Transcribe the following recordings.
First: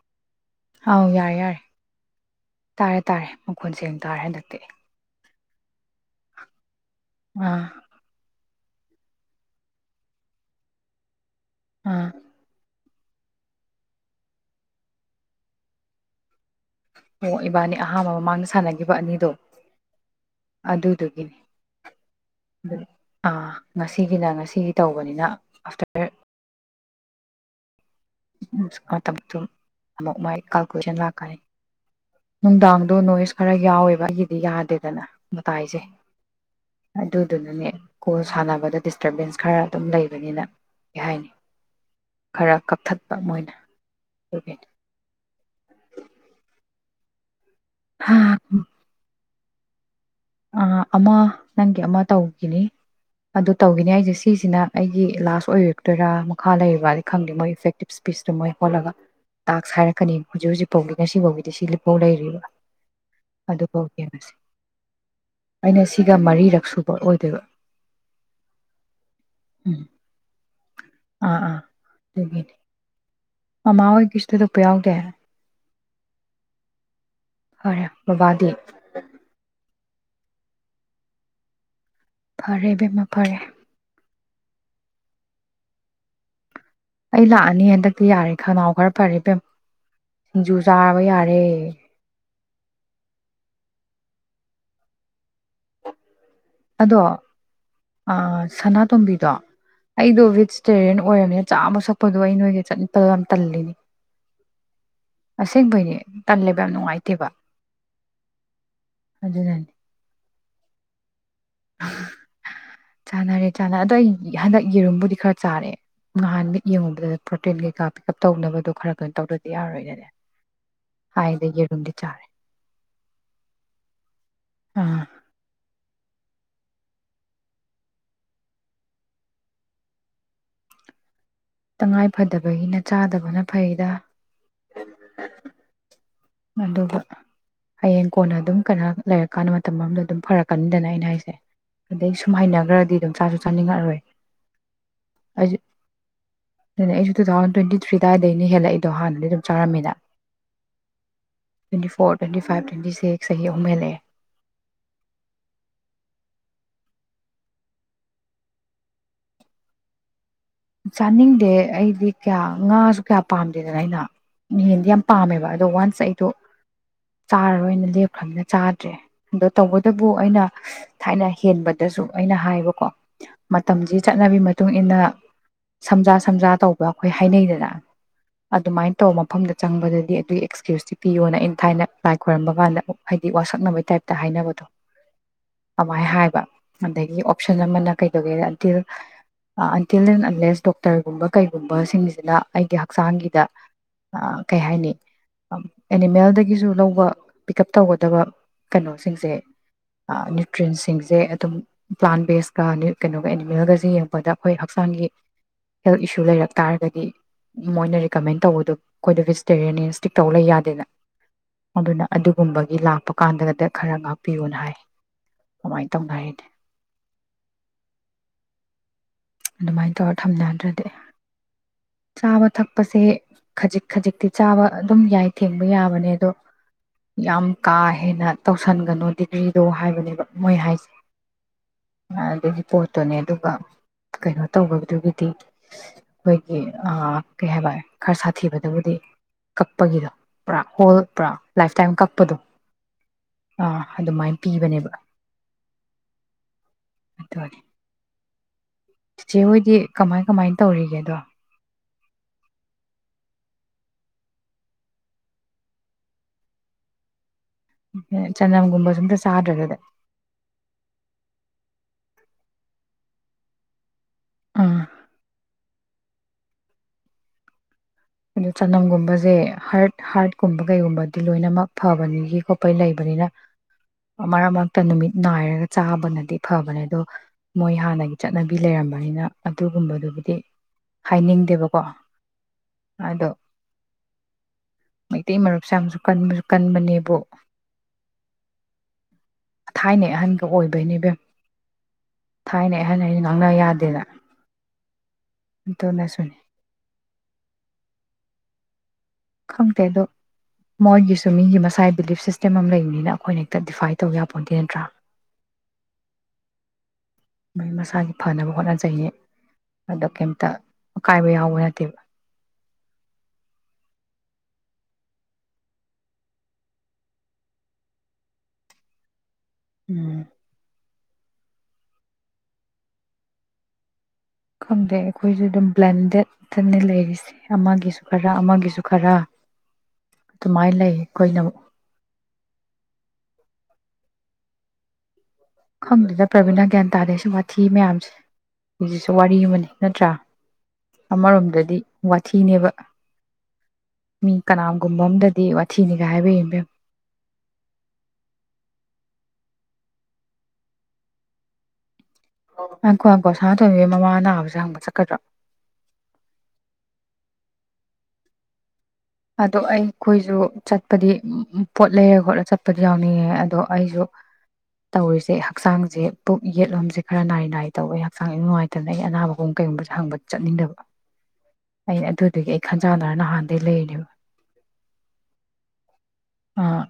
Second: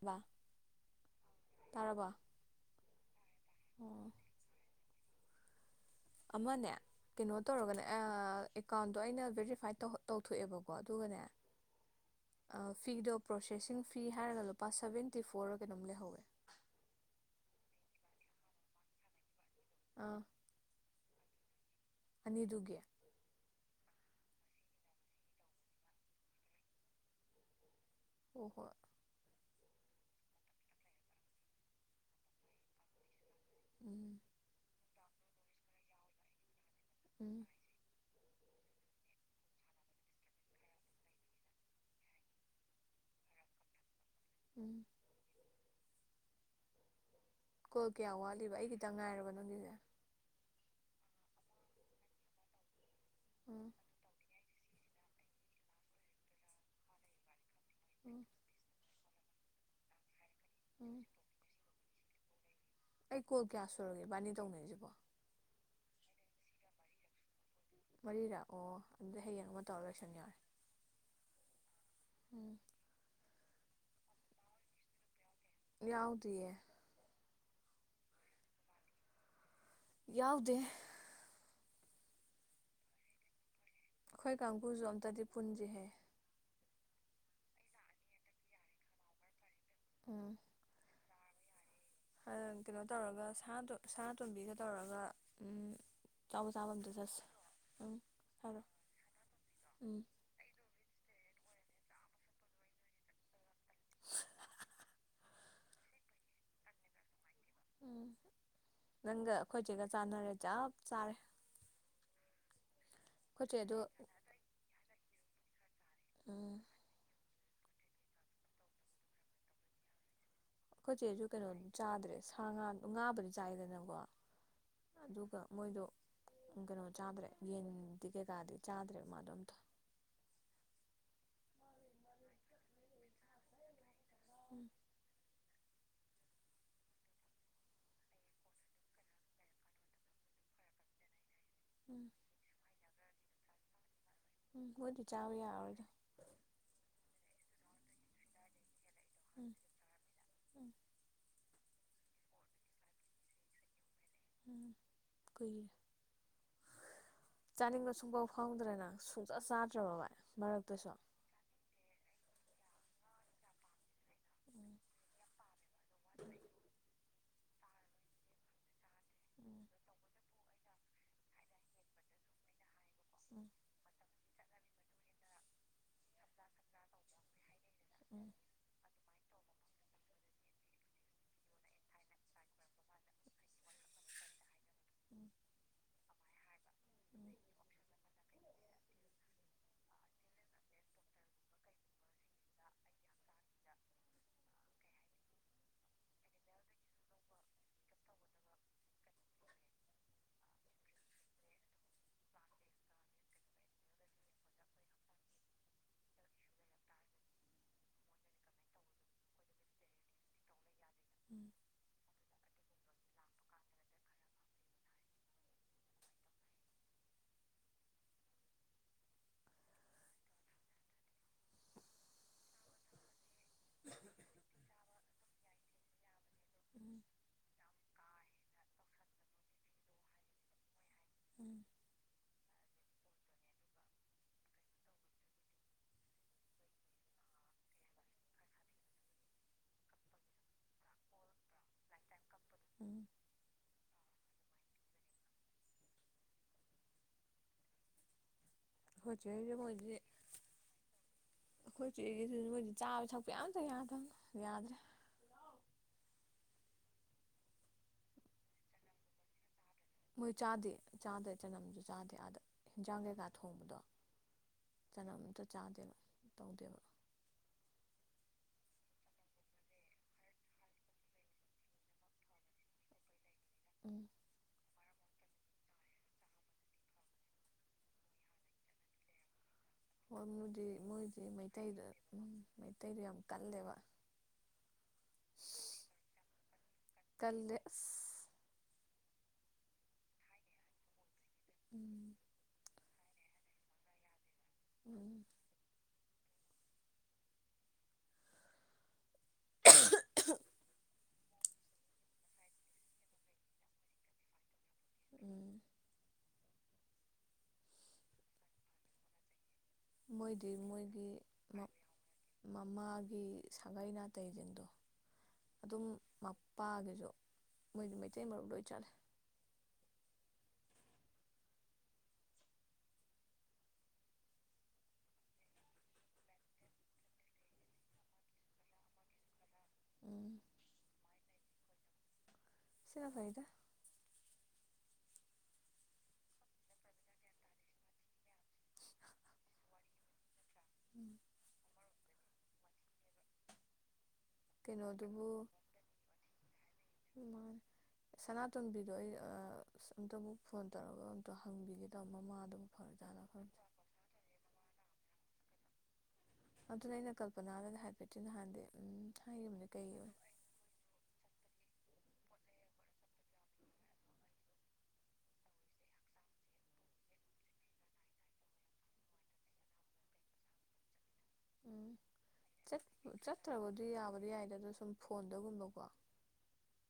ꯕꯥ ꯑꯥꯎ ꯌꯥꯔꯦ ꯌꯥꯔꯦ ꯇꯥꯔꯕꯣ ꯇꯥꯔꯦ ꯇꯥꯔꯦ ꯃꯈꯣꯟ ꯁꯦꯡ ꯑꯣ ꯇꯥꯔꯦ ꯍꯟꯗꯛꯇꯤ ꯑꯃꯅꯦ ꯀꯩꯅꯣ ꯑꯥ ꯇꯧꯔꯒꯅꯦ ꯑ ꯑꯦꯀꯥꯎꯟꯗꯣ ꯑꯩꯅ ꯕꯦꯔꯤꯐꯥꯏꯠ ꯇꯧ ꯇꯧꯊꯣꯛꯑꯦꯕꯀꯣ ꯑꯗꯨꯒꯅꯦ ꯑ ꯑꯥ ꯐꯤꯗꯣ ꯄ꯭ꯔꯣꯁꯦꯁꯤꯡ ꯐꯤ ꯍꯥꯏꯔꯒ ꯂꯨꯄꯥ ꯁꯕꯦꯟꯇꯤ ꯐꯣꯔ ꯀꯩꯅꯣꯝ ꯂꯩꯍꯧꯋꯦ ꯑꯣ ꯏꯕꯥꯅꯤ ꯑꯍꯥꯟꯕ ꯃꯃꯥꯡꯗ ꯁꯥꯟꯅꯈꯤꯕ ꯑꯅꯤꯗꯣ ꯑꯥ ꯑꯗꯨꯗꯨꯒꯤꯅꯤ ꯑꯅꯤꯗꯨꯒꯤ ꯑꯥ ꯉꯁꯤꯒꯤꯅ ꯉꯁꯤꯒꯤ ꯇꯧꯕꯅꯤꯅ ꯑꯥꯐꯇꯔ ꯑꯣ ꯍꯣꯏ [unintelligible] ꯑꯃꯨꯛ ꯃꯥꯏ ꯀꯟꯀꯂꯨꯁꯟ ꯂꯥꯛꯀꯅꯤ ꯅꯨꯗꯥꯥꯡꯗꯣ ꯅꯣꯏꯁ ꯈꯔ ꯌꯥꯎꯋꯦꯕ ꯎꯝ ꯑꯩꯒꯤꯗꯤ ꯌꯥꯗꯦꯗꯅ ꯃꯇꯥꯏꯁꯦ ꯎꯝ ꯑꯗꯨꯗꯨꯅꯅꯦ ꯀꯣ ꯁꯥꯟꯅꯕꯗ ꯗꯤꯁꯇꯔꯕꯦꯟꯁ ꯈꯔ ꯑꯗꯨꯝ ꯂꯩꯕꯅꯤꯅ ꯀꯩ ꯍꯥꯏꯅꯤ ꯈꯔ ꯀꯛꯊꯠꯄ ꯃꯣꯏꯅ ꯗꯨꯒꯤꯅꯤ ꯎꯝ ꯀꯣ ꯀꯌꯥ ꯋꯥꯠꯂꯤꯕ ꯑꯩ ꯈꯤꯇꯪ ꯉꯥꯏꯔꯕ [unintelligible] ꯑꯥ ꯑꯃ ꯅꯪꯒꯤ ꯑꯃ ꯇꯧꯒꯤꯅꯤ ꯑꯗꯨ ꯎꯝ ꯇꯧꯈꯤꯅꯤ ꯍꯥꯏꯁꯦ ꯁꯤꯁꯤꯅ ꯑꯩꯒꯤ ꯂꯥꯁ ꯑꯣꯏꯔꯛꯇꯣꯏꯔꯥ ꯃꯈꯥ ꯂꯩꯔꯤꯕꯗꯤ ꯈꯪꯗꯦ ꯃꯣꯏꯒꯤ ꯐꯦꯛ ꯇꯤꯞꯁ ꯎꯝ ꯄꯤꯆ ꯃꯣꯏ ꯍꯣꯠꯂꯒ ꯇꯥꯛꯁ ꯍꯥꯏꯔꯛꯀꯅꯤ ꯍꯧꯖꯤꯛ ꯍꯧꯖꯤꯛꯐꯥꯎꯒꯤ ꯎꯝ ꯉꯁꯤ ꯐꯥꯎꯒꯤꯗꯤ ꯁꯤ ꯂꯤꯄꯥꯎ ꯂꯩꯔꯤ [unintelligible] ꯑꯩ ꯀꯣꯜ ꯀꯌꯥ ꯁꯨꯔꯒꯦ ꯏꯕꯥꯅꯤ ꯇꯧꯅꯩꯁꯤꯕꯣ ꯑꯩꯅ ꯁꯤꯒ ꯃꯔꯤꯔꯛ ꯁꯨꯕ ꯑꯣꯏꯗꯣꯏꯕ ꯃꯔꯤꯔꯛ ꯑꯣ ꯑꯗꯨꯗꯤ ꯍꯌꯦꯡ ꯑꯃ ꯎꯝ ꯇꯧꯔ ꯂꯣꯏꯁꯟ ꯌꯥꯔꯦ ꯑꯥ ꯎꯝ ꯃꯃꯥꯍꯣꯏ ꯀꯩꯁꯨ ꯊꯣꯏꯗꯣꯛꯄ ꯌꯥꯎꯗꯦ ꯌꯥꯎꯗꯤꯌꯦ ꯐꯔꯦ ꯕꯕꯥꯗꯤ ꯌꯥꯎꯗꯦ ꯐꯔꯦ ꯏꯕꯦꯝꯃꯥ ꯐꯔꯦ ꯑꯩꯈꯣꯏ ꯀꯥꯡꯕꯨꯁꯨ ꯑꯝꯇꯗꯤ ꯄꯨꯟꯁꯤꯍꯦ ꯑꯩ ꯂꯥꯛꯑꯅꯤ ꯍꯟꯗꯛꯇꯤ ꯌꯥꯔꯦ ꯈꯅꯥꯎ ꯈꯔ ꯐꯔꯦ ꯏꯕꯦꯝ ꯎꯝ ꯁꯤꯡꯖꯨ ꯆꯥꯕ ꯌꯥꯔꯦ ꯔꯦ ꯀꯩꯅꯣ ꯇꯧꯔꯒ ꯁꯥ ꯁꯅꯥꯇꯣꯝꯕꯤꯒ ꯇꯧꯔꯒ ꯆꯥꯕ ꯆꯥꯕ ꯑꯝꯇ ꯑꯗꯣ ꯆꯠꯁꯦ ꯎꯝ ꯑꯥ ꯍꯥꯏꯔꯣ ꯁꯅꯥꯇꯣꯝꯕꯤꯗꯣ ꯎꯝ ꯑꯩꯗꯣ ꯚꯦꯖꯤꯇꯦꯔꯤꯌꯟ ꯑꯣꯏꯔꯝꯃꯤꯅ ꯆꯥꯕ ꯁꯛꯄꯗꯣ ꯑꯩ ꯅꯣꯏꯒ ꯆꯠꯄꯗꯣ ꯌꯥꯝ ꯇꯜꯂꯤꯅꯦ [unintelligible] ꯑꯁꯦꯡꯕꯩꯅꯦ ꯇꯜꯂꯦꯕ ꯌꯥꯝ ꯅꯨꯡꯉꯥꯏꯇꯦꯕ ꯎꯝ ꯅꯪꯒ ꯑꯗꯨꯅꯅꯦ ꯑꯩꯈꯣꯏꯆꯦꯒ ꯆꯥꯟꯅꯔꯦ ꯆꯞ ꯆꯥꯔꯦ [unintelligible] ꯑꯩꯈꯣꯏ ꯆꯥꯅꯔꯦ ꯆꯥꯟꯅ ꯆꯦꯗꯣ ꯑꯗꯣ ꯑꯩ ꯍꯟꯗꯛ ꯌꯦꯔꯨꯝꯕꯨꯗꯤ ꯈꯔ ꯆꯥꯔꯦ ꯉꯍꯥꯟ ꯎꯝ ꯃꯤꯠ ꯌꯦꯡꯉꯨꯕꯗ ꯄ꯭ꯔꯣꯇꯤꯟ ꯀꯩꯀꯥ ꯄꯤꯛ ꯎꯞ ꯇꯧꯅꯕꯗꯣ ꯈꯔ ꯀꯩꯅꯣ ꯇꯧꯗꯗꯤ ꯌꯥꯔꯣꯏꯅꯅꯦ ꯑꯩꯈꯣꯏꯆꯦꯁꯨ ꯍꯥꯏꯗ ꯀꯩꯅꯣ ꯌꯦꯔꯨꯝꯗꯤ ꯆꯥꯗ꯭ꯔꯦ ꯆꯥꯔꯦ ꯁꯥ ꯉꯥ ꯉꯥꯕꯨꯗꯤ ꯆꯥꯏꯗꯅꯀꯣ ꯑꯥ ꯑꯗꯨꯒ ꯃꯣꯏꯗꯣ ꯀꯩꯅꯣ ꯆꯥꯗ꯭ꯔꯦ ꯌꯦꯟꯗꯤ ꯀꯩꯀꯥꯗꯤ ꯆꯥꯗ꯭ꯔꯦ ꯃꯥꯗꯣ ꯑꯝꯇ ꯇꯉꯥꯏ ꯐꯗꯕꯒꯤꯅ ꯆꯥꯗꯕꯅ ꯐꯩꯗ ꯎꯝ [unintelligible] ꯑꯗꯨꯒ ꯍꯌꯦꯡ ꯀꯣꯟꯅ ꯑꯗꯨꯝ ꯀꯩꯅ ꯂꯩꯔꯀꯥꯟꯗ ꯃꯇꯝ ꯑꯃꯗ ꯑꯗꯨꯝ ꯐꯔꯛꯀꯅꯤꯗꯅ ꯑꯩꯅ ꯍꯥꯏꯁꯦ ꯎꯝ ꯑꯗꯩ ꯁꯨꯝ ꯍꯩꯅꯈ꯭ꯔꯗꯤ ꯑꯗꯨꯝ ꯆꯥꯁꯨ ꯆꯥꯅꯤꯡꯉꯛꯑꯔꯣꯏ ꯎꯝ ꯈꯣꯏꯗꯤ ꯆꯥꯎ ꯑꯩꯁꯨ ꯌꯥꯔꯥꯔꯣꯢꯗ ꯑꯩꯁꯨ ꯇꯨ ꯊꯥꯎꯖꯟ ꯇ꯭ꯋꯦꯟꯇꯤ ꯊ꯭ꯔꯤ ꯗꯥꯢꯗꯩꯅꯦ ꯍꯦꯂꯛꯏ ꯑꯗꯣ ꯍꯥꯟꯅꯗꯤ ꯑꯗꯨꯝ ꯎꯝ ꯆꯥꯔꯝꯃꯤꯅ ꯎꯝ twenty four twenty five twenty six ꯆꯍꯤ ꯑꯍꯨꯝ ꯍꯦꯂꯛꯑꯦ ꯎ ꯀꯩꯒꯤ ꯆꯥꯅꯤꯡꯕ ꯁꯨꯡꯐꯥꯎ ꯐꯥꯎꯗ꯭ꯔꯦꯅ ꯁꯨꯡꯆ ꯆꯥꯗ꯭ꯔꯕ ꯚꯏ ꯆꯥꯅꯤꯡꯗꯦ ꯑꯩꯗꯤ ꯀꯌꯥ ꯉꯥꯁꯨ ꯀꯌꯥ ꯄꯥꯝꯗꯦꯗꯅ ꯑꯩꯅ ꯎꯝ ꯌꯦꯟꯗꯤ ꯌꯥꯝ ꯄꯥꯝꯃꯦꯕ ꯑꯗꯣ ꯋꯥꯟꯁ ꯑꯩꯗꯣ ꯆꯥꯔꯔꯣꯏꯅ ꯂꯦꯞꯈ꯭ꯔꯝꯃꯤꯅ ꯆꯥꯗ꯭ꯔꯦ ꯑꯗꯣ ꯎꯝ ꯇꯧꯕꯇꯕꯨ ꯑꯩꯅ ꯊꯥꯏꯅ ꯍꯦꯟꯕꯗꯁꯨ ꯑꯩꯅ ꯍꯥꯢꯕꯀꯣ ꯎꯝ ꯃꯇꯝꯁꯤ ꯆꯠꯅꯕꯤ ꯃꯇꯨꯡ ꯏꯟꯅ ꯎꯝ ꯎꯝ ꯎꯝ ꯎꯝ ꯁꯝꯖꯥ ꯁꯝꯖꯥ ꯇꯧꯕ ꯑꯩꯈꯣꯏ ꯍꯥꯢꯅꯩꯗꯅ ꯑꯗꯨꯃꯥꯏꯟ ꯇꯧꯕ ꯃꯐꯝꯗ ꯆꯪꯕꯗꯗꯤ ꯑꯗꯨꯒꯤ ꯑꯦꯛꯁꯀ꯭ꯌꯨꯁꯇꯤ ꯄꯤꯌꯣꯅ ꯑꯩꯅ ꯊꯥꯢꯅ ꯂꯥꯏ ꯈꯣꯏꯔꯝꯕ ꯀꯥꯟꯗ ꯍꯥꯏꯗꯤ ꯋꯥꯁꯛꯅꯕꯩ ꯇꯥꯏꯞꯇ ꯍꯥꯏꯅꯕꯗꯣ ꯑꯗꯨꯃꯥꯏꯅ ꯍꯥꯏꯕ ꯑꯗꯒꯤ ꯑꯣꯞꯁꯟ ꯑꯃꯅ ꯀꯩꯗꯧꯒꯦ ꯑꯟꯇꯤꯜ ꯑꯟꯇꯤꯜ ꯀꯂꯦꯖ ꯗꯣꯛꯇꯔꯒꯨꯝꯕ ꯀꯩꯒꯨꯝꯕꯁꯤꯡꯁꯤꯅ ꯑꯩꯒꯤ ꯍꯛꯆꯥꯡꯒꯤꯗ ꯀꯩ ꯍꯥꯏꯅꯤ ꯑꯦꯅꯤꯃꯦꯜꯗꯒꯤꯁꯨ ꯂꯧꯕ ꯄꯤꯛ ꯑꯞ ꯇꯧꯒꯗꯕ ꯀꯩꯅꯣꯁꯤꯡꯁꯦ ꯅ꯭ꯌꯨꯇ꯭ꯔꯦꯟꯁꯤꯡꯁꯦ ꯑꯗꯨꯝ ꯄ꯭ꯂꯥꯟ ꯕꯦꯁꯀ ꯀꯩꯅꯣꯒ ꯑꯦꯅꯤꯃꯦꯜꯒꯖꯦ ꯌꯦꯡꯉꯛꯄꯗ ꯑꯩꯈꯣꯏ ꯍꯛꯆꯥꯡꯒꯤ ꯍꯦꯜꯊ ꯏꯁꯨ ꯂꯩꯔꯛ ꯇꯥꯔꯒꯗꯤ ꯃꯣꯏꯅ ꯔꯤꯀꯃꯦꯟ ꯇꯧꯕꯗꯣ ꯑꯩꯈꯣꯏꯗ ꯚꯦꯖꯤꯇꯦꯔꯤꯌꯥꯟꯅꯦ ꯁ꯭ꯇꯤꯛ ꯇꯧ ꯂꯩ ꯌꯥꯗꯦꯅ ꯑꯗꯨꯅ ꯑꯗꯨꯒꯨꯝꯕꯒꯤ ꯂꯥꯛꯄ ꯀꯥꯟꯗꯒꯗ ꯈꯔ ꯉꯥꯛꯄꯤꯌꯣꯅ ꯍꯥꯏ ꯑꯃꯥꯏꯅ ꯇꯧꯅꯔꯦ ꯑꯩꯗꯤ ꯑꯗꯨꯃꯥꯏꯅ ꯇꯧꯔꯦ ꯊꯝꯅꯗ꯭ꯔꯗꯤ ꯆꯥꯕ ꯊꯛꯄꯁꯦ ꯈꯖꯤꯛ ꯈꯖꯤꯛꯇꯤ ꯆꯥꯕ ꯑꯗꯨꯝ ꯌꯥꯏ ꯊꯦꯡꯕ ꯌꯥꯕꯅꯦ ꯑꯗꯣ ꯎꯝ ꯌꯥꯝ ꯀꯥ ꯍꯦꯟꯅ ꯇꯧꯁꯟꯒꯅꯨ ꯗꯤꯒ꯭ꯔꯤꯗꯣ ꯍꯥꯏꯕꯅꯦꯕ ꯃꯣꯏ ꯍꯥꯏꯁꯦ ꯎꯝ ꯑ ꯑꯗꯨꯒꯤ ꯄꯣꯠꯇꯨꯅꯦ ꯑꯗꯨꯒ ꯀꯩꯅꯣ ꯇꯧꯕꯗꯨꯒꯤ ꯑꯩꯈꯣꯏꯒꯤ ꯑ ꯀꯩ ꯍꯥꯏꯕ ꯈꯔ ꯁꯥꯊꯤꯕꯗꯕꯨꯗꯤ ꯀꯛꯄꯒꯤꯗꯣ ꯄꯨꯔꯥ ꯍꯣꯜ ꯄꯨꯔꯥ ꯂꯥꯏꯐ ꯇꯥꯏꯝ ꯀꯛꯄꯗꯣ ꯎꯝ ꯑꯥ ꯑꯗꯨꯃꯥꯏꯟ ꯄꯤꯕꯅꯦꯕ ꯑꯗꯨꯅꯦ ꯑꯩꯈꯣꯏ ꯆꯦꯁꯦ ꯃꯣꯏꯗꯤ ꯀꯃꯥꯏꯅ ꯇꯧꯔꯤꯒꯦꯗꯣ ꯑꯩꯈꯣꯏ ꯆꯦꯒꯤꯁꯤ ꯃꯣꯏꯗꯤ ꯆꯥꯕ ꯊꯛꯄ ꯑꯝꯇ ꯌꯥꯗꯝꯅꯤ ꯌꯥꯗ꯭ꯔꯦ ꯆꯅꯝꯒꯨꯝꯕꯖꯨ ꯑꯝꯇ ꯆꯥꯗ꯭ꯔꯦ ꯑꯗꯨꯗꯤ ꯃꯣꯏ ꯆꯥꯗꯦ ꯆꯥꯗꯦ ꯆꯅꯝꯖꯨ ꯆꯥꯗꯦ ꯑꯥꯗ ꯍꯤꯟꯖꯥꯡ ꯀꯩꯀꯥ ꯊꯣꯡꯕꯗꯣ ꯎꯝ ꯆꯅꯝ ꯑꯝꯇ ꯆꯥꯗꯦꯕ ꯇꯧꯗꯦꯕ ꯑꯗꯨ ꯆꯅꯝꯒꯨꯝꯕꯖꯦ ꯍꯥꯔꯠ ꯍꯥꯔꯠꯀꯨꯝꯕ ꯀꯩꯒꯨꯝꯕꯗꯤ ꯂꯣꯏꯅꯃꯛ ꯐꯕꯅꯤꯒꯤ ꯈꯣꯠꯄꯩ ꯂꯩꯕꯅꯤꯅ ꯎꯝ ꯃꯔꯛ ꯃꯔꯛ ꯇ ꯅꯨꯃꯤꯠ ꯅꯥꯏꯔꯒ ꯆꯥꯕꯅꯗꯤ ꯐꯕꯅꯦ ꯑꯗꯣ ꯃꯣꯏ ꯍꯥꯟꯅꯒꯤ ꯆꯠꯅꯕꯤ ꯂꯩꯔꯝꯕꯅꯤꯅ ꯍꯣꯏ ꯑꯗꯨꯒꯨꯝꯕꯗꯨꯕꯨꯗꯤ ꯃꯣꯏꯗꯤ ꯃꯣꯏꯗꯤ ꯍꯥꯏꯅꯤꯡꯗꯦꯕꯀꯣ ꯃꯩꯇꯩꯗ [unintelligible] ꯑꯗꯣ ꯀꯜꯂꯦꯕ ꯃꯩꯇꯩ ꯃꯔꯨꯞꯁꯦ ꯌꯥꯝꯁꯨ ꯀꯟꯕꯁꯨ ꯀꯟꯕꯅꯦꯕꯨ ꯀꯜꯂꯦ ꯑꯁ ꯊꯥꯏꯅ ꯑꯍꯟꯒ ꯑꯣꯏꯕꯩꯅꯦꯕꯦꯝ ꯎꯝ ꯊꯥꯏꯅꯦ ꯍꯥꯏꯅ ꯑꯩꯁꯦ ꯉꯪꯅ ꯌꯥꯗꯦꯗ ꯎꯝ ꯑꯗꯨꯅꯁꯨꯅꯤ ꯈꯪꯗꯦ ꯑꯗꯣ ꯃꯣꯏꯒꯤꯁꯨ ꯃꯤꯒꯤ ꯃꯁꯥꯏ ꯕꯤꯂꯤꯐ ꯁꯤꯁꯇꯦꯝ ꯑꯃ ꯂꯩꯕꯅꯤꯅ ꯑꯩꯈꯣꯏꯅ ꯍꯦꯛꯇ ꯗꯤꯐꯥꯏ ꯇꯧ ꯌꯥ ꯄꯣꯟꯟꯗꯦ ꯅꯠꯇ꯭ꯔꯥ ꯎꯝ ꯃꯍꯩ ꯃꯁꯥꯒꯤ ꯐꯅꯕ ꯍꯣꯠꯅꯖꯩ ꯃꯣꯏꯗꯤ ꯃꯣꯏꯒꯤ ꯅꯠꯇꯦꯕ ꯃꯃꯥꯒꯤ ꯁꯥꯒꯩ ꯅꯥꯇꯩꯗꯨꯅꯤ ꯑꯗꯣ ꯑꯗꯨꯝ ꯃꯄꯥꯒꯤꯁꯨ ꯃꯣꯏꯒꯤ ꯃꯩꯇꯩ ꯃꯔꯨꯞ ꯂꯣꯏ ꯆꯠꯂꯦ ꯎꯝ ꯈꯪꯗꯦ ꯑꯩꯈꯣꯏꯁꯨ ꯑꯗꯨꯝ ꯕ꯭ꯂꯦꯟꯗꯦꯠ ꯅꯠꯇꯅꯤ ꯂꯩꯔꯤꯁꯦ ꯑꯃꯒꯤꯁꯨ ꯈꯔ ꯑꯃꯒꯤꯁꯨ ꯈꯔ ꯎꯝ ꯑꯗꯨꯃꯥꯏꯅ ꯂꯩ ꯑꯩꯈꯣꯏꯅ ꯑꯃꯨꯛ ꯁꯤꯅ ꯐꯥꯏꯗ ꯈꯪꯗꯨꯗ ꯄ꯭ꯔꯕꯤꯅꯥ ꯒ꯭ꯌꯥꯟ ꯇꯥꯗꯩꯁꯨ ꯋꯥꯊꯤ ꯃꯌꯥꯝꯁꯦ ꯁꯤꯁꯤꯁꯨ ꯋꯥꯔꯤ ꯑꯃꯅꯤ ꯅꯠꯇ꯭ꯔꯥ ꯑꯃꯔꯣꯝꯗꯗꯤ ꯋꯥꯊꯤꯅꯦꯕ ꯃꯤ ꯀꯅꯥꯒꯨꯝꯕ ꯀꯩꯅꯣꯗꯨꯕꯨ ꯑꯝꯗꯗꯤ ꯋꯥꯊꯤꯅꯤꯒ ꯍꯥꯏꯕ ꯏꯕꯦꯝ ꯁꯅꯥꯇꯣꯟꯕꯤꯗꯣ ꯑꯩ ꯑꯁ ꯑꯃꯨꯇ ꯑꯃꯨꯛ ꯐꯣꯟ ꯇꯧꯔꯒ ꯑꯝꯇ ꯍꯪꯕꯤꯒꯦ ꯇꯧ ꯃꯃꯥꯗꯨꯕꯨ ꯑꯪꯀꯣ ꯐꯔꯖꯥꯠꯂ ꯑꯪꯀꯣ ꯈꯪꯗꯦ ꯁꯥꯅꯥꯇꯣꯏꯕꯤꯒꯤ ꯃꯃꯥ ꯅꯥꯕꯁꯦ ꯍꯪꯕ ꯆꯠꯀꯗ꯭ꯔꯣ ꯑꯗꯨꯅ ꯑꯩꯅ ꯀꯜꯄꯅꯥꯗꯗꯤ ꯍꯥꯏꯐꯦꯠꯇꯤ ꯅꯍꯥꯟꯗꯤ ꯎꯝ ꯑꯗꯣ ꯍꯥꯏꯈꯤꯕꯅꯦ ꯀꯩ ꯑꯩꯈꯣꯏꯁꯨ ꯆꯠꯄꯗꯤ ꯎ ꯄꯣꯠ ꯂꯩꯔ ꯈꯣꯠꯂ ꯆꯠꯄꯗꯤ ꯌꯥꯎꯅꯤꯡꯉꯦ ꯑꯗꯣ ꯑꯩꯁꯨ ꯇꯧꯔꯤꯁꯦ ꯍꯛꯆꯥꯡꯁꯦ ꯄꯨꯛ ꯌꯦꯠꯂꯣꯝꯁꯦ ꯈꯔ ꯅꯥꯏ ꯅꯥꯏ ꯇꯧꯋꯦ ꯍꯛꯆꯥꯡꯁ ꯅꯨꯡꯉꯥꯏꯇꯅ ꯑꯩ ꯑꯅꯥꯕꯒꯨꯝ ꯀꯩꯒꯨꯝꯕꯁꯦ ꯍꯪꯕ ꯆꯠꯅꯤꯡꯗꯕ ꯎꯝ ꯑꯩ ꯑꯗꯨꯗꯨꯒꯤ ꯑꯩ ꯈꯟꯖꯥꯟꯅꯔ ꯅꯍꯥꯟꯗꯩ ꯆꯠꯇ꯭ꯔꯕꯗꯤ ꯂꯩꯔ ꯌꯥꯕꯗꯤ ꯌꯥꯏꯗ ꯑꯗꯣ ꯁꯨꯝ ꯐꯣꯟꯗꯒꯨꯝꯕꯀꯣ ꯑꯥ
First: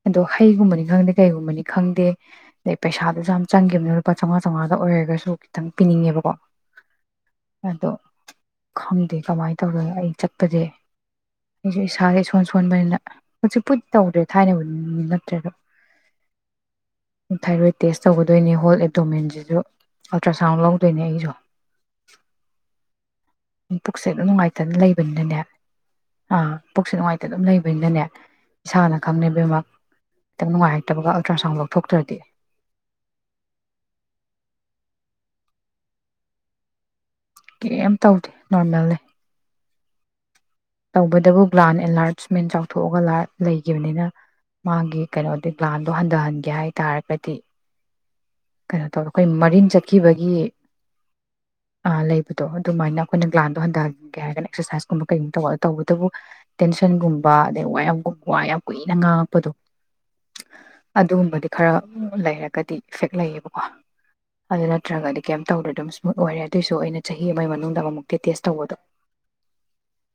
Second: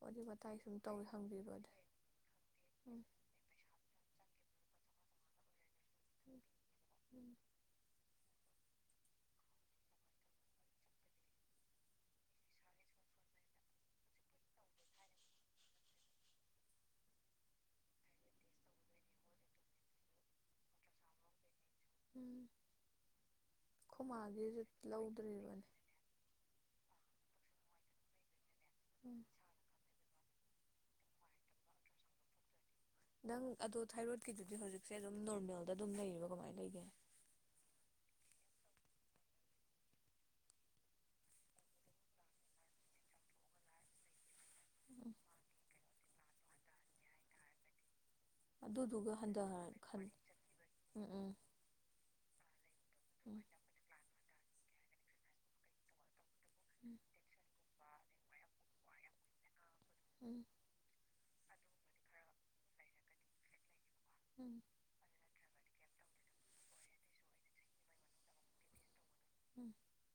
ꯋꯥꯔꯤ ꯑꯗꯣ ꯋꯥꯇꯥꯏ ꯁꯨꯝ ꯍꯩꯒꯨꯝꯕꯅꯤ ꯇꯧꯋꯤ ꯈꯪꯗꯦ ꯍꯪꯕꯤꯕ ꯀꯩꯒꯨꯝꯕꯅꯤ ꯈꯪꯗꯦ ꯑꯗꯩ ꯎꯝ ꯄꯩꯁꯥꯗꯨꯁꯨ ꯌꯥꯝ ꯆꯪꯈꯤꯕꯅꯤ ꯂꯨꯄꯥ ꯆꯥꯝꯃꯉꯥ ꯆꯥꯝꯃꯉꯥ ꯑ ꯑꯣꯏꯔꯒꯁꯨ ꯈꯤꯇꯪ ꯄꯤꯅꯤꯡꯉꯦꯕꯀꯣ ꯎꯝ ꯑꯗꯣ ꯈꯪꯗꯦ ꯀꯃꯥꯏꯅ ꯇꯧꯗꯨꯏꯅꯣ ꯑꯩ ꯆꯠꯄꯁꯦ ꯑꯩꯁꯨ ꯏꯁꯥꯒꯤ ꯏꯁꯣꯟ ꯁꯣꯟꯕꯅꯤꯅ ꯍꯧꯖꯤꯛꯄꯨꯗꯤ ꯇꯧꯗ꯭ꯔꯦ ꯊꯥꯏꯅ ꯋꯥꯔꯤ ꯅꯠꯇ꯭ꯔꯦꯗꯣ ꯊꯥꯏꯔꯣꯏꯗ ꯇꯦꯁ ꯇꯧꯒꯗꯣꯏꯅꯦ ꯍꯣꯜ ꯑꯦꯕꯗꯣꯃꯦꯟꯁꯤꯁꯨ ꯑꯜꯇ꯭ꯔꯁꯥꯎꯟ ꯂꯧꯗꯣꯏꯅꯦ ꯑꯩꯁꯨ ꯎꯝ ꯄꯨꯛꯁꯦ ꯑꯗꯨꯝ ꯈꯣꯃꯥꯒꯤꯁꯨ ꯅꯨꯡꯉꯥꯏꯇꯅ ꯂꯩꯕꯅꯤꯅꯅꯦ ꯂꯧꯗ꯭ꯔꯤꯕꯅꯦ ꯑꯥ ꯄꯨꯛꯁꯦ ꯅꯨꯡꯉꯥꯏꯇꯅ ꯑꯗꯨꯝ ꯂꯩꯕꯅꯤꯅꯅꯦ ꯏꯁꯥꯅ ꯎꯝ ꯈꯪ [unintelligible] ꯈꯤꯇꯪ ꯅꯨꯡꯉꯥꯏꯔꯛꯇꯕꯒ ꯑꯜꯇ꯭ꯔꯁꯥꯎꯟ ꯂꯧꯊꯣꯛꯇ꯭ꯔꯗꯤ ꯅꯪ ꯑꯗꯣ ꯊꯥꯏꯔꯣꯗꯀꯤꯗꯨꯗꯤ ꯍꯧꯖꯤꯛꯁꯦ ꯑꯗꯨꯝ ꯅꯣꯔꯃꯦꯜꯗ ꯑꯗꯨꯝ ꯂꯩꯔꯤꯕꯣ ꯀꯃꯥꯏꯅ ꯂꯩꯒꯦ ꯀꯩꯝ ꯇꯧꯗꯦ ꯅꯣꯔꯃꯦꯜꯂꯤ ꯇꯧꯕꯇꯕꯨ ꯒ꯭ꯂꯥꯟ ꯑꯦꯟꯂꯥꯔꯁꯃꯦꯟ ꯆꯥꯎꯊꯣꯛꯑꯒ ꯂꯩꯈꯤꯕꯅꯤꯅ ꯃꯥꯒꯤ ꯀꯩꯅꯣꯗꯤ ꯒ꯭ꯂꯥꯟ ꯑꯗꯣ ꯍꯟꯊꯍꯟꯒꯦ ꯍꯥꯏꯇꯥꯔꯒꯗꯤ ꯀꯩꯅꯣ ꯇꯧꯋ ꯑꯗꯨꯗꯨꯒ ꯈꯣꯏ ꯑꯩꯈꯣꯏ ꯍꯟꯊ ꯃꯔꯤꯟ ꯈꯟ ꯆꯠꯈꯤꯕꯒꯤ ꯎꯝ ꯎꯝ ꯑꯥ ꯂꯩꯕꯗꯣ ꯑꯗꯨꯃꯥꯏꯅ ꯑꯩꯈꯣꯏꯅ ꯎꯝ ꯒ꯭ꯂꯥꯟꯗꯣ ꯍꯟꯊꯒꯦ ꯍꯥꯏꯔꯒꯅ ꯑꯦꯛꯁꯔꯁꯥꯏꯁ ꯑꯃꯣꯛ ꯀꯩꯒꯨꯝ ꯇ ꯇꯧꯕꯇꯕꯨ ꯇꯦꯟꯁꯟꯒꯨꯝꯕ ꯑꯗꯩ ꯋꯥꯌꯝ ꯋꯥ ꯌꯥꯝ ꯀꯨꯏꯅ ꯉꯥꯡꯉꯛꯄꯗꯣ ꯎꯝ ꯎꯝ ꯑꯗꯨꯒꯨꯝꯕꯗꯤ ꯈꯔ ꯂꯩꯔꯒꯗꯤ ꯏꯐꯦꯛ ꯂꯩꯌꯦꯕꯀꯣ ꯎꯝ ꯑꯗꯨ ꯅꯠꯇ꯭ꯔꯒꯗꯤ ꯀꯩꯝ ꯇꯧꯗꯔ ꯗꯨꯃ ꯑꯣꯏꯔꯦ ꯑꯗꯨꯑꯣꯏꯁꯨ ꯑꯩꯅ ꯆꯍꯤ ꯑꯃꯒꯤ ꯃꯅꯨꯡꯗ ꯑꯃꯨꯛꯇꯤ ꯇꯦꯁ ꯇꯧꯕꯗꯣ ꯎꯝ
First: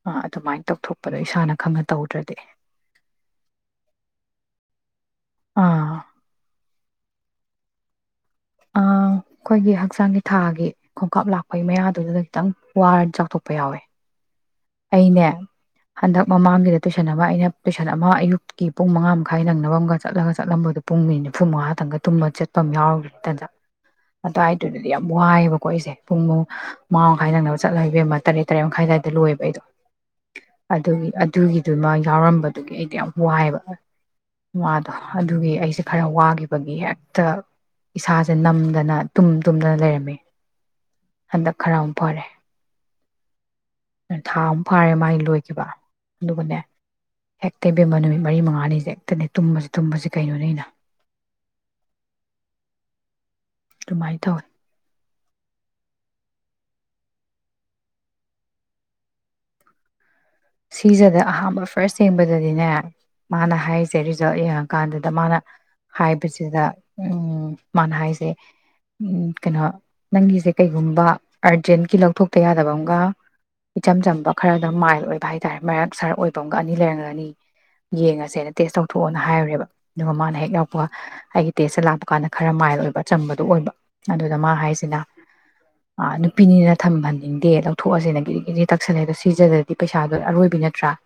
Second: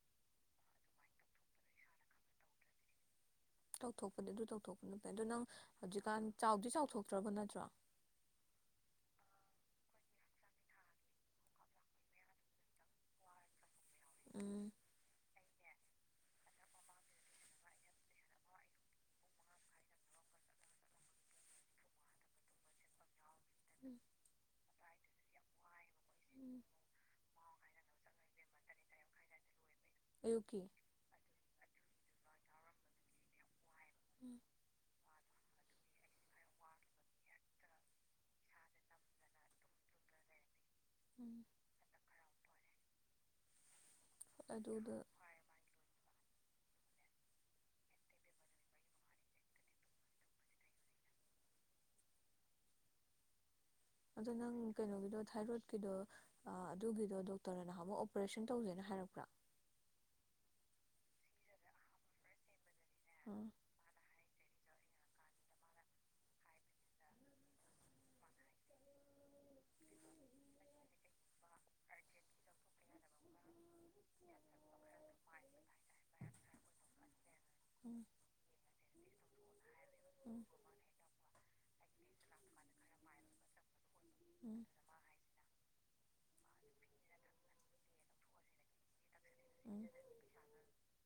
ꯑ ꯑꯗꯨꯃꯥꯏꯅ ꯇꯧꯊꯣꯛ ꯄꯗꯣ ꯏꯁꯥꯅ ꯈꯪꯅ ꯇꯧꯗ꯭ꯔꯗꯤ ꯇꯧꯊꯣꯛꯄꯗꯤ ꯑꯗꯨ ꯇꯧꯊꯣꯛꯄꯅ ꯐꯩ ꯑꯗꯣ ꯅꯪ ꯑꯥ ꯍꯧꯖꯤꯛꯀꯥꯟ ꯆꯥꯎꯗꯤ ꯆꯥꯎꯊꯣꯛ ꯇ꯭ꯔꯕ ꯅꯠꯇ꯭ꯔꯣ ꯑꯩꯈꯣꯏꯒꯤ ꯍꯛꯆꯥꯡꯒꯤ ꯊꯥꯒꯤ ꯈꯣꯡꯀꯥꯞ ꯂꯥꯛꯄꯒꯤ ꯃꯌꯥꯗꯨꯗ ꯈꯤꯇꯪ ꯋꯥꯔ ꯆꯥꯎꯊꯣꯛꯄ ꯌꯥꯎꯋꯦ ꯎꯝ ꯎꯝ ꯑꯩꯅꯦ ꯍꯟꯗꯛ ꯃꯃꯥꯡꯒꯤꯗ ꯇꯨꯏꯁꯟ ꯑꯃ ꯑꯩꯅ ꯇꯨꯏꯁꯟ ꯑꯃ ꯑꯌꯨꯛꯀꯤ ꯄꯨꯡ ꯃꯉꯥ ꯃꯈꯥꯏ ꯅꯪꯅꯕ ꯑꯃꯒ ꯆꯠꯂꯒ ꯆꯠꯂꯝꯕꯗꯣ ꯄꯨꯡ ꯃꯤꯅꯤꯠ ꯅꯤꯐꯨꯃꯉꯥꯇꯪꯒ ꯇꯨꯝꯃ ꯆꯠꯄ ꯑꯃ ꯌꯥꯎꯔꯤ ꯇꯟꯖꯥ ꯑꯗꯨꯋꯥꯏꯗꯨꯗ ꯌꯥꯝ ꯋꯥꯏꯑꯦꯕꯀꯣ ꯑꯩꯁꯦ ꯄꯨꯡ ꯃꯉꯥ ꯎꯝ ꯃꯈꯥꯏ ꯅꯪꯅꯕ ꯆꯠꯂ ꯏꯕꯦꯝꯃ ꯇꯔꯦꯠꯗ ꯇꯔꯦꯠꯃꯈꯥꯏ ꯑꯗꯨꯋꯥꯏꯗ ꯂꯣꯏꯕ ꯑꯩꯗꯣ ꯑꯌꯨꯛꯀꯤ ꯑꯗꯨꯒꯤ ꯑꯗꯨꯒꯤꯗꯨ ꯃꯥꯒꯤ ꯌꯥꯎꯔꯝꯕꯗꯨꯒꯤ ꯑꯩꯗꯤ ꯌꯥꯝ ꯋꯥꯏꯑꯕ ꯃꯥꯗꯣ ꯑꯗꯨꯒꯤ ꯑꯩꯁꯦ ꯈꯔ ꯋꯥꯈꯤꯕꯒꯤ ꯍꯦꯛꯇ ꯏꯁꯥꯁꯦ ꯅꯝꯗꯅ ꯇꯨꯝ ꯇꯨꯝꯗꯅ ꯂꯩꯔꯝꯃꯤ ꯎꯝ ꯍꯟꯗꯛ ꯈꯔ ꯑꯃꯨꯛ ꯐꯔꯦ ꯊꯥ ꯑꯃꯨ ꯐꯥꯔꯦ ꯑꯗꯨꯗ ꯃꯥꯒꯤ ꯂꯣꯏꯈꯤꯕ ꯑꯗꯨꯒꯅꯦ ꯍꯦꯛꯇ ꯏꯕꯦꯝꯕ ꯅꯨꯃꯤꯠ ꯃꯔꯤ ꯃꯉꯥꯅꯤꯁꯦ ꯍꯦꯛꯇꯅꯦ ꯇꯨꯝꯕꯁꯤ ꯇꯨꯝꯕꯁꯤ ꯀꯩꯅꯣꯅꯤ ꯑꯩꯅ ꯑꯗꯣ ꯅꯪ ꯀꯩꯅꯣꯒꯤꯗꯣ ꯊꯥꯏꯔꯣꯏꯗꯀꯤꯗꯣ ꯑꯗꯨꯒꯤꯗꯣ ꯗꯣꯛꯇꯔꯅ ꯅꯍꯥꯟ ꯑꯃꯨꯛ ꯑꯣꯄꯔꯦꯁꯟ ꯇꯧꯖꯦꯅ ꯍꯥꯏꯔꯛꯄ꯭ꯔꯥ ꯁꯤꯁꯤꯗ ꯑꯍꯥꯟꯕ ꯐꯥꯔꯁ ꯌꯦꯡꯕꯗꯗꯤꯅꯦ ꯎꯝ ꯃꯥꯅ ꯍꯥꯏꯔꯤꯖꯦ ꯔꯤꯖꯂ ꯀꯥꯟꯗꯨꯗ ꯃꯥꯅ ꯍꯥꯏꯕꯁꯤꯗ ꯃꯥꯅ ꯍꯥꯏꯁꯦ ꯀꯩꯅꯣ ꯅꯪꯒꯤꯁꯦ ꯀꯩꯒꯨꯝꯕ ꯑꯔꯖꯦꯟꯒꯤ ꯂꯧꯊꯣꯛꯇ ꯌꯥꯗꯕ ꯑꯃꯒ ꯏꯆꯝ ꯆꯝꯕ ꯈꯔꯗ ꯃꯥꯏꯜ ꯑꯣꯏ [unintelligible] ꯃꯔꯛ ꯁꯥꯍꯔ ꯑꯣꯏꯕ ꯑꯃꯒ ꯑꯅꯤ ꯂꯩꯔꯝꯒ ꯑꯅꯤ ꯎꯝ ꯌꯦꯡꯉꯁꯦꯅ ꯇꯦꯁ ꯇꯧꯊꯣꯛ ꯊꯣꯛꯅ ꯍꯥꯏꯔꯃꯦꯕ ꯑꯗꯨꯒ ꯃꯥꯅ ꯎꯝ ꯍꯦꯛ ꯌꯥꯎꯄꯒ ꯑꯩꯒꯤ ꯇꯦꯁ ꯂꯥꯛꯄ ꯀꯥꯟꯗ ꯈꯔ ꯃꯥꯏ ꯑꯣꯏꯕ ꯆꯝꯕꯗꯨꯣ ꯑꯣꯏꯕ ꯑꯗꯨꯗ ꯃꯥ ꯎꯝ ꯍꯥꯏꯁꯤꯅ ꯑ ꯅꯨꯄꯤꯅꯤꯅ ꯊꯝꯍꯟꯅꯤꯡꯗꯦ ꯂꯧꯊꯣꯛꯑꯁꯤꯅ ꯗꯤꯔꯤꯔꯤ ꯇꯛꯁꯜꯂꯦ ꯑꯗꯣ ꯁꯤꯖꯗꯗꯤ ꯎꯝ ꯄꯩꯁꯥ ꯑꯔꯣꯏꯕꯤ ꯅꯠꯇ꯭ꯔꯥ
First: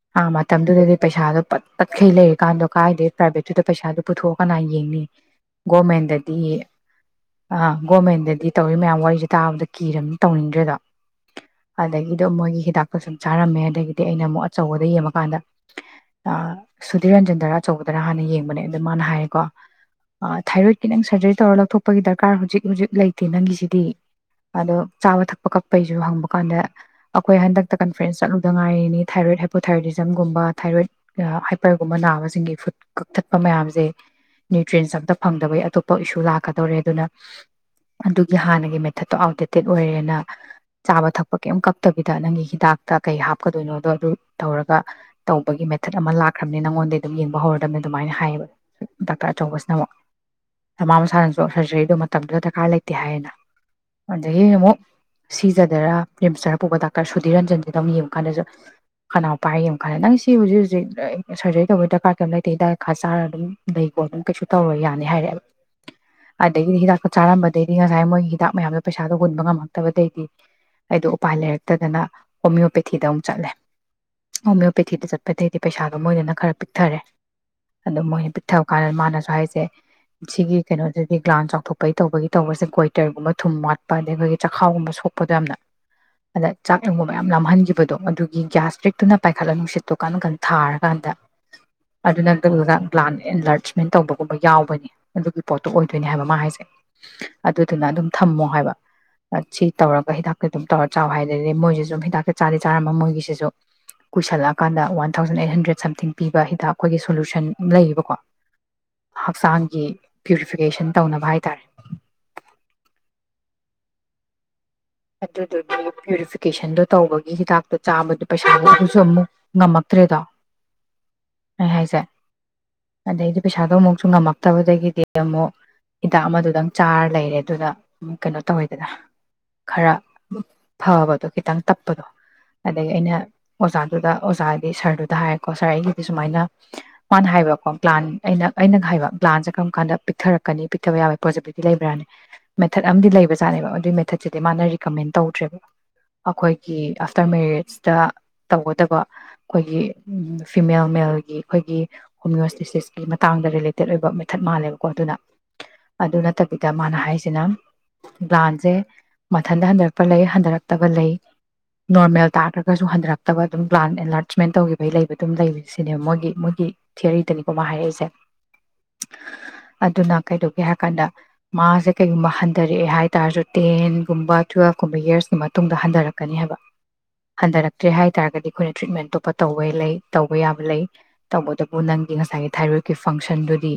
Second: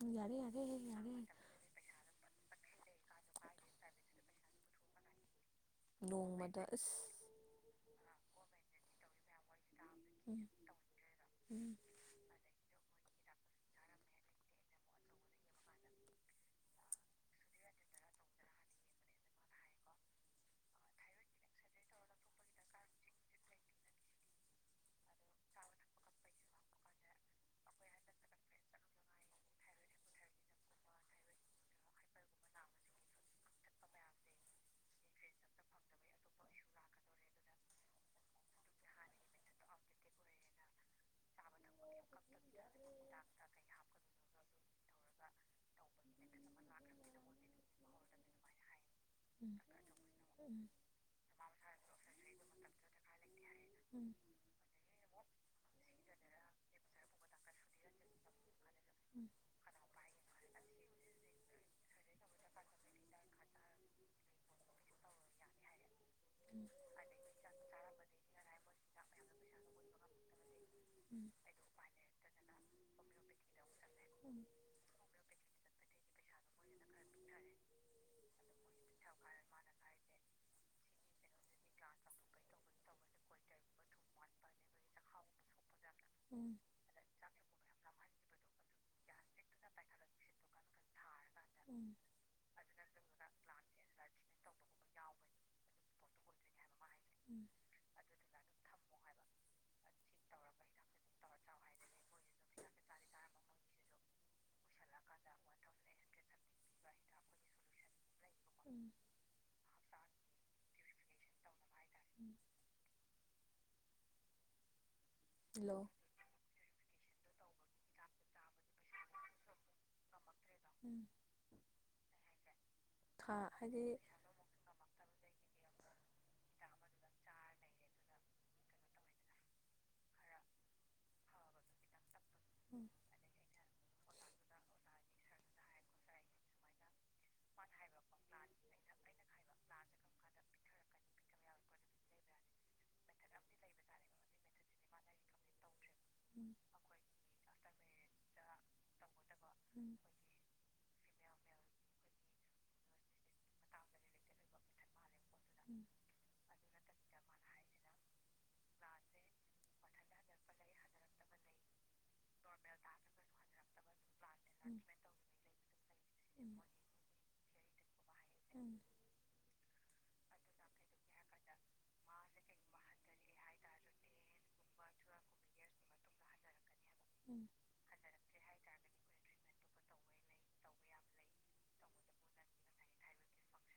ꯎꯝ ꯑ ꯌꯥꯔꯦ ꯌꯥꯔꯦ ꯃꯇꯝꯗꯨꯗꯗꯤ ꯌꯥꯔꯦ ꯄꯩꯁꯥꯗꯣ ꯄꯠ ꯄꯠꯈꯩ ꯂꯩꯔ ꯀꯥꯟꯗꯣ ꯀꯥꯏꯗꯦ ꯄ꯭ꯔꯥꯏꯚꯦꯠꯇꯨꯗ ꯄꯩꯁꯥꯗꯨ ꯄꯨꯊꯣꯛꯑ ꯀꯅꯥ ꯌꯦꯡꯉꯤ ꯒꯣꯃꯦꯗꯗꯤ ꯅꯣꯡꯃꯗ ꯑꯁ ꯑ ꯒꯣꯔꯃꯦꯟꯗꯗꯤ ꯇꯧꯔꯤ ꯃꯌꯥꯝ ꯋꯥꯔꯤꯁꯦ ꯇꯥꯕꯗ ꯀꯤꯔꯅꯤ ꯎꯝ ꯇꯧꯅꯤꯡꯗ꯭ꯔꯦꯗꯣ ꯎꯝ ꯑꯗꯒꯤꯗꯣ ꯃꯣꯏꯒꯤ ꯍꯤꯗꯥꯛ ꯁꯨꯝ ꯆꯥꯔꯝꯃꯦ ꯑꯗꯒꯤꯗꯤ ꯑꯩꯅ ꯑꯃꯨꯛ ꯑꯆꯧꯕꯗ ꯌꯦꯡꯉꯀꯥꯟꯗ ꯁꯨꯙꯤꯔ ꯔꯟꯖꯟꯗꯔ ꯑꯆꯧꯕꯗꯔ ꯍꯥꯟꯅ ꯌꯦꯡꯕꯅꯦ ꯑꯗꯣ ꯃꯥꯅ ꯍꯥꯏꯔꯦꯀꯣ ꯊꯥꯏꯔꯣꯏꯗꯀꯤ ꯅꯪ ꯁꯔꯖꯔꯤ ꯇꯧꯔ ꯂꯧꯊꯣꯛꯄꯒꯤ ꯗꯔꯀꯥꯔ ꯍꯧꯖꯤꯛ ꯍꯧꯖꯤꯛ ꯂꯩꯇꯦ ꯅꯪꯒꯤꯁꯤꯗꯤ ꯑꯗꯣ ꯆꯥꯕ ꯊꯛꯄ ꯀꯛꯄꯩꯁꯨ ꯍꯪꯕ ꯀꯥꯟꯗ ꯑꯩꯈꯣꯏ ꯍꯟꯗꯛ ꯀꯟꯐ꯭ꯔꯦꯟꯁ ꯆꯠꯂꯨꯗ ꯉꯥꯏꯔꯤꯅꯤ ꯊꯥꯏꯔꯣꯏꯗ ꯍꯥꯏꯄꯣꯊꯥꯏꯔꯣꯗꯤꯖꯝꯒꯨꯝꯕ ꯊꯥꯏꯔꯣꯏꯗ ꯍꯥꯏꯄꯔꯒꯨꯝꯕ ꯅꯥꯕꯁ ꯁꯤꯡꯒꯤ ꯐꯨꯗ ꯀꯛꯊꯠꯄ ꯃꯌꯥꯝꯁꯦ ꯅ꯭ꯌꯨꯇ꯭ꯔꯤꯟꯁ ꯑꯝꯇ ꯐꯪꯗꯕꯩ ꯑꯇꯣꯞꯄ ꯏꯁꯨ ꯂꯥꯛꯀꯗꯧꯔꯦ ꯑꯗꯨꯅ ꯑꯗꯨꯒꯤ ꯍꯥꯟꯅꯒꯤ ꯃꯦꯊꯠꯇꯣ ꯑꯥꯎꯠꯗꯦꯇꯦꯠ ꯑꯣꯏꯔꯦꯅ ꯆꯥꯕ ꯊꯛꯄ ꯀꯩꯝ ꯀꯞꯛꯇꯕꯤꯗ ꯅꯪꯒꯤ ꯍꯤ ꯀ ꯍꯥꯞꯀꯗꯣꯏꯅꯣꯗꯣ ꯑꯗꯨ ꯇꯧꯔꯒ ꯇꯧꯕꯒꯤ ꯃꯦꯊꯠ ꯑꯃ ꯂꯥꯛꯈ꯭ꯔꯕꯅꯤ ꯅꯪꯉꯣꯟꯗꯝ ꯌꯦꯡꯕ ꯍꯧꯔꯗꯕꯅꯤ ꯑꯗꯨꯃꯥꯏꯅ ꯍꯥꯏꯌꯦꯕ ꯗꯥꯛꯇꯔ ꯎꯝ ꯑꯆꯧꯕꯁꯤꯅ ꯑꯃꯨꯛ ꯎꯝ ꯃꯃꯥ ꯃꯁꯥꯅꯁꯨ ꯁꯔꯖꯔꯤꯗꯨ ꯃꯇꯝꯗꯨꯗ ꯗꯔꯀꯥꯔ ꯂꯩꯇꯦ ꯍꯥꯏꯌꯦꯅ ꯎꯝ ꯑꯗꯒꯤ ꯑꯃꯨꯛ ꯁꯤꯖꯗꯔ ꯔꯤꯝꯁꯇꯔ ꯄꯨꯕ ꯗꯥꯛꯇꯔ ꯁꯨ ꯔꯟꯖꯟꯁꯤꯗ ꯑꯃꯛ ꯌꯦꯡꯉꯨ ꯀꯥꯟꯗꯁꯨ ꯎꯝ ꯈꯅꯥꯎ ꯄꯥꯏꯔ ꯌꯦꯡꯌꯨ ꯀꯥꯟꯗ ꯅꯪ ꯁꯤ ꯍꯧꯖꯤꯛ ꯍꯧꯖꯤꯛ ꯁꯔꯖꯔꯤ ꯇꯧꯕꯩ ꯗꯔꯀꯥꯔ ꯀꯩꯝ ꯂꯩꯇꯦ ꯍꯤꯗꯥꯛ ꯈꯔ ꯆꯥꯔꯒ ꯑꯗꯨꯝ ꯑꯗꯨꯝ ꯀꯩꯁꯨ ꯇꯧꯔ ꯌꯥꯅꯤ ꯍꯥꯏꯔꯛꯑꯦꯕ ꯑꯗꯒꯤꯗꯤ ꯍꯤꯗꯥꯛꯇ ꯆꯥꯔꯝꯕꯗꯩꯗꯤ ꯉꯁꯥꯏ ꯃꯣꯏꯒꯤ ꯍꯤꯗꯥꯛ ꯃꯌꯥꯝꯗꯣ ꯄꯩꯁꯥꯗꯣ ꯍꯨꯟꯕ ꯉꯝꯃꯛꯇꯕꯗꯩꯗꯤ ꯑꯩꯗꯣ ꯎꯝ ꯎꯝ ꯎꯄꯥꯏ ꯂꯩꯔꯛꯇꯗꯅ ꯍꯣꯃꯤꯌꯣꯄꯦꯊꯤꯗ ꯑꯃꯨꯛ ꯆꯠꯂꯦ ꯎꯝ ꯍꯣꯃꯤꯌꯣꯄꯦꯊꯤꯗ ꯆꯠꯄ ꯑꯇꯩꯗꯤ ꯄꯩꯁꯥꯗꯣ ꯃꯣꯏꯗꯅ ꯈꯔ ꯄꯤꯛꯊꯔꯦ ꯑꯗꯨ ꯃꯣꯏꯅ ꯄꯤꯛ ꯄꯤꯊꯕ ꯀꯥꯟꯗ ꯃꯥꯅꯁꯨ ꯍꯥꯏꯁꯦ ꯁꯤꯒꯤ ꯀꯩꯅꯣꯗꯗꯤ ꯒ꯭ꯂꯥꯟ ꯆꯥꯎꯊꯣꯛꯄꯒꯤ ꯇꯧꯕꯒꯤ ꯇꯧꯕꯁꯦ ꯀꯒꯣꯏꯇꯔꯒꯨꯝꯕ ꯊꯨꯝ ꯋꯥꯠꯄ ꯑꯗꯗꯒꯤ ꯑꯩꯈꯣꯏꯒꯤ ꯆꯥꯛꯈꯥꯎꯒꯨꯝꯕ ꯁꯣꯛꯄꯗꯣ ꯌꯥꯝꯅ ꯎꯝ ꯑꯗ ꯆꯥꯛ ꯑꯗꯨꯒꯨꯝꯕ ꯃꯌꯥꯝ ꯂꯥꯝꯍꯟꯈꯤꯕꯗꯣ ꯑꯗꯨꯒꯤ ꯒ꯭ꯌꯥꯁ ꯄ꯭ꯔꯤꯛꯇꯨꯅ ꯄꯥꯏꯈꯠꯂ ꯅꯨꯡꯁꯤꯠꯇꯣ ꯀꯟ ꯀꯟ ꯊꯥꯔꯀꯥꯟꯗ ꯎꯝ ꯑꯗꯨꯅꯒ ꯒ꯭ꯂꯥꯟ ꯑꯦꯟꯂꯔꯆ ꯃ ꯇꯧꯕꯒꯨꯝꯕ ꯌꯥꯎꯕꯅꯤ ꯑꯗꯨꯒꯤ ꯄꯣꯠꯇꯣ ꯑꯣꯏꯗꯣꯏꯅꯦ ꯍꯥꯏꯕ ꯃꯥ ꯍꯥꯏꯁꯦ ꯎꯝ ꯑꯗꯨꯗꯨꯅ ꯑꯗꯨꯝ ꯊꯝꯃꯣ ꯍꯥꯏꯕ ꯁꯤ ꯇꯧꯔꯒ ꯍꯤꯗꯥꯛꯇ ꯑꯗꯨꯝ ꯇꯧꯔ ꯆꯥꯎꯋ ꯍꯥꯏꯗ ꯗꯩ ꯃꯣꯏꯁꯤ ꯁꯨꯝ ꯍꯤꯗꯥꯛꯇ ꯆꯥꯗꯤ ꯆꯥꯔꯃ ꯃꯣꯏꯒꯤꯁꯤꯁꯨ ꯀꯨꯏꯁꯜꯂꯛꯑꯀꯥꯟꯗ one thousand eight hundred something ꯄꯤꯕ ꯍꯤꯗꯥꯛ ꯑꯩꯈꯣꯏꯒꯤ ꯁꯣꯂꯨꯁꯟ ꯂꯩꯌꯦꯕꯀꯣ ꯂꯩꯌꯦꯕꯀꯣ ꯍꯛꯆꯥꯡꯒꯤ ꯎꯝ ꯄ꯭ꯌꯨꯔꯤꯐꯤꯀꯦꯁꯟ ꯇꯧꯅꯕ ꯍꯥꯏꯇꯥꯔꯦ ꯎꯝ ꯑꯗꯨꯗꯨꯒꯤ ꯍꯜꯂꯣ ꯄ꯭ꯨꯔꯤꯐꯤꯀꯦꯁꯟꯗꯣ ꯇꯧꯕꯒꯤ ꯍꯤꯗꯥꯛꯇ ꯆꯥꯕꯗꯨ ꯄꯩꯁꯥꯒꯤ ꯑꯗꯨꯁꯨ ꯑꯃꯨꯛ ꯉꯝꯃꯛꯇ꯭ꯔꯦꯗꯣ ꯎꯝ ꯑꯩ ꯍꯥꯏꯁꯦ ꯊꯥ ꯑꯗꯩꯗꯤ ꯄꯩꯁꯥꯗꯣ ꯍꯥꯏꯗꯤ ꯑꯃꯨꯛꯁꯨ ꯉꯝꯃꯛꯇꯕꯗꯒꯤꯗꯤ ꯑꯃꯨꯛ ꯍꯤꯗꯥꯛ ꯑꯃꯗꯨꯗꯪ ꯆꯥꯔ ꯂꯩꯔꯦ ꯑꯗꯨꯅ ꯀꯩꯅꯣ ꯇꯧꯋꯦꯗꯅ ꯈꯔ ꯐꯕꯗꯣ ꯈꯤꯇꯪ ꯇꯞꯄꯗꯣ ꯑꯗꯒꯤ ꯑꯃꯨꯛ ꯑꯩꯅ ꯑꯣꯖꯥ ꯑꯗꯨꯗ ꯑꯣꯖꯥꯗꯤ ꯁꯥꯔꯗꯨꯗ ꯍꯥꯏꯔꯦꯀꯣ ꯁꯥꯔ ꯑꯩꯒꯤꯗꯤ ꯁꯨꯃꯥꯏꯅ ꯃꯥꯅ ꯍꯥꯏꯕꯀꯣ ꯒ꯭ꯂꯥꯟ ꯑꯩꯅ ꯑꯩꯅ ꯍꯥꯏꯕ ꯒ꯭ꯂꯥꯟꯁꯦ ꯀꯔꯝ ꯀꯥꯟꯗ ꯄꯤꯛꯊꯔꯛꯀꯅꯤ ꯄꯤꯛꯊꯕ ꯌꯥꯕꯣꯏ ꯄꯣꯖꯤꯕꯤꯂꯤꯇꯤ ꯂꯩꯕ꯭ꯔꯥꯅꯤ ꯃꯦꯊꯠ ꯑꯃꯗꯤ ꯂꯩꯕꯖꯥꯠꯅꯦꯕ ꯑꯗꯨꯏ ꯃꯦꯊꯠ ꯁꯤꯗꯤ ꯃꯥꯅ ꯔꯤꯀꯃꯦꯟ ꯇꯧꯗ꯭ꯔꯦꯕ ꯎꯝ ꯑꯈꯣꯏꯒꯤ ꯑꯥꯐꯇꯔ ꯃꯦꯔꯦꯖꯇ ꯇꯧꯒꯗꯕ ꯑꯩꯈꯣꯏꯒꯤ ꯎꯝ ꯎꯝ ꯐꯤꯃꯦꯜ ꯃꯦꯜꯒꯤ ꯑꯩꯈꯣꯏꯒꯤ ꯍꯣꯃꯤꯌꯣꯁꯇꯦꯁꯤꯁꯀꯤ ꯃꯇꯥꯡꯗ ꯔꯤꯂꯦꯇꯦꯠ ꯑꯣꯏꯕ ꯃꯦꯊꯠ ꯃꯥꯜꯂꯦꯕꯀꯣ ꯑꯗꯨꯅ ꯃꯥꯜꯂꯦ ꯄꯣꯠꯇꯨꯅ ꯎꯝ ꯑꯗꯨ ꯅꯠꯇꯕꯤꯗ ꯃꯥꯅ ꯍꯥꯏꯁꯤꯅ ꯒ꯭ꯂꯥꯟꯁꯦ ꯃꯊꯟꯇ ꯍꯟꯗꯔꯛꯄ ꯂꯩ ꯍꯟꯗꯔꯛꯇꯕ ꯂꯩ ꯅꯣꯔꯃꯦꯜ ꯇꯥꯈ꯭ꯔꯒꯁꯨ ꯍꯟꯗꯔꯛꯇꯕ ꯑꯗꯨꯝ ꯒ꯭ꯂꯥꯟ ꯑꯦꯟꯂꯥꯔꯆꯃꯦꯟ ꯇꯧꯈꯤꯕꯒꯤ ꯂꯩꯕ ꯑꯗꯨꯝ ꯂꯩ ꯁꯤꯅꯦꯕ ꯃꯣꯏꯒꯤ ꯃꯣꯏꯒꯤ ꯊꯤꯌꯔꯤꯗꯅꯤꯀꯣ ꯃꯥ ꯍꯥꯏꯔꯛꯏꯁꯦ ꯑꯗꯨꯅ ꯀꯩꯗꯧꯒꯦ ꯍꯥꯏꯔ ꯀꯥꯟꯗ ꯃꯥꯁꯦ ꯀꯩꯒꯨꯝꯕ ꯍꯟꯊꯔꯛꯑꯦ ꯍꯥꯏꯇꯥꯔꯁꯨ ꯇꯦꯟ ꯀꯨꯝꯕ ꯇꯨꯋꯦꯜꯐꯀꯨꯝꯕ ꯌꯔꯁꯀꯤ ꯃꯇꯨꯡꯗ ꯍꯟꯗꯔꯛꯀꯅꯤ ꯍꯥꯏꯕ ꯎꯝ ꯍꯟꯗꯔꯛꯇ꯭ꯔꯦ ꯍꯥꯏꯇꯥꯥꯔꯒꯗꯤ ꯑꯩꯈꯣꯏꯅ ꯇ꯭ꯔꯤꯠꯃꯦꯟ ꯑꯇꯣꯞꯄ ꯇꯧꯕ ꯂꯩ ꯇꯧꯕ ꯌꯥꯕ ꯂꯩ ꯇꯧꯕꯇꯕꯨ ꯅꯪꯒꯤ ꯉꯁꯥꯏꯒꯤ ꯊꯥꯏꯔꯣꯏꯗꯀꯤ ꯐꯪꯁꯟꯗꯨꯗꯤ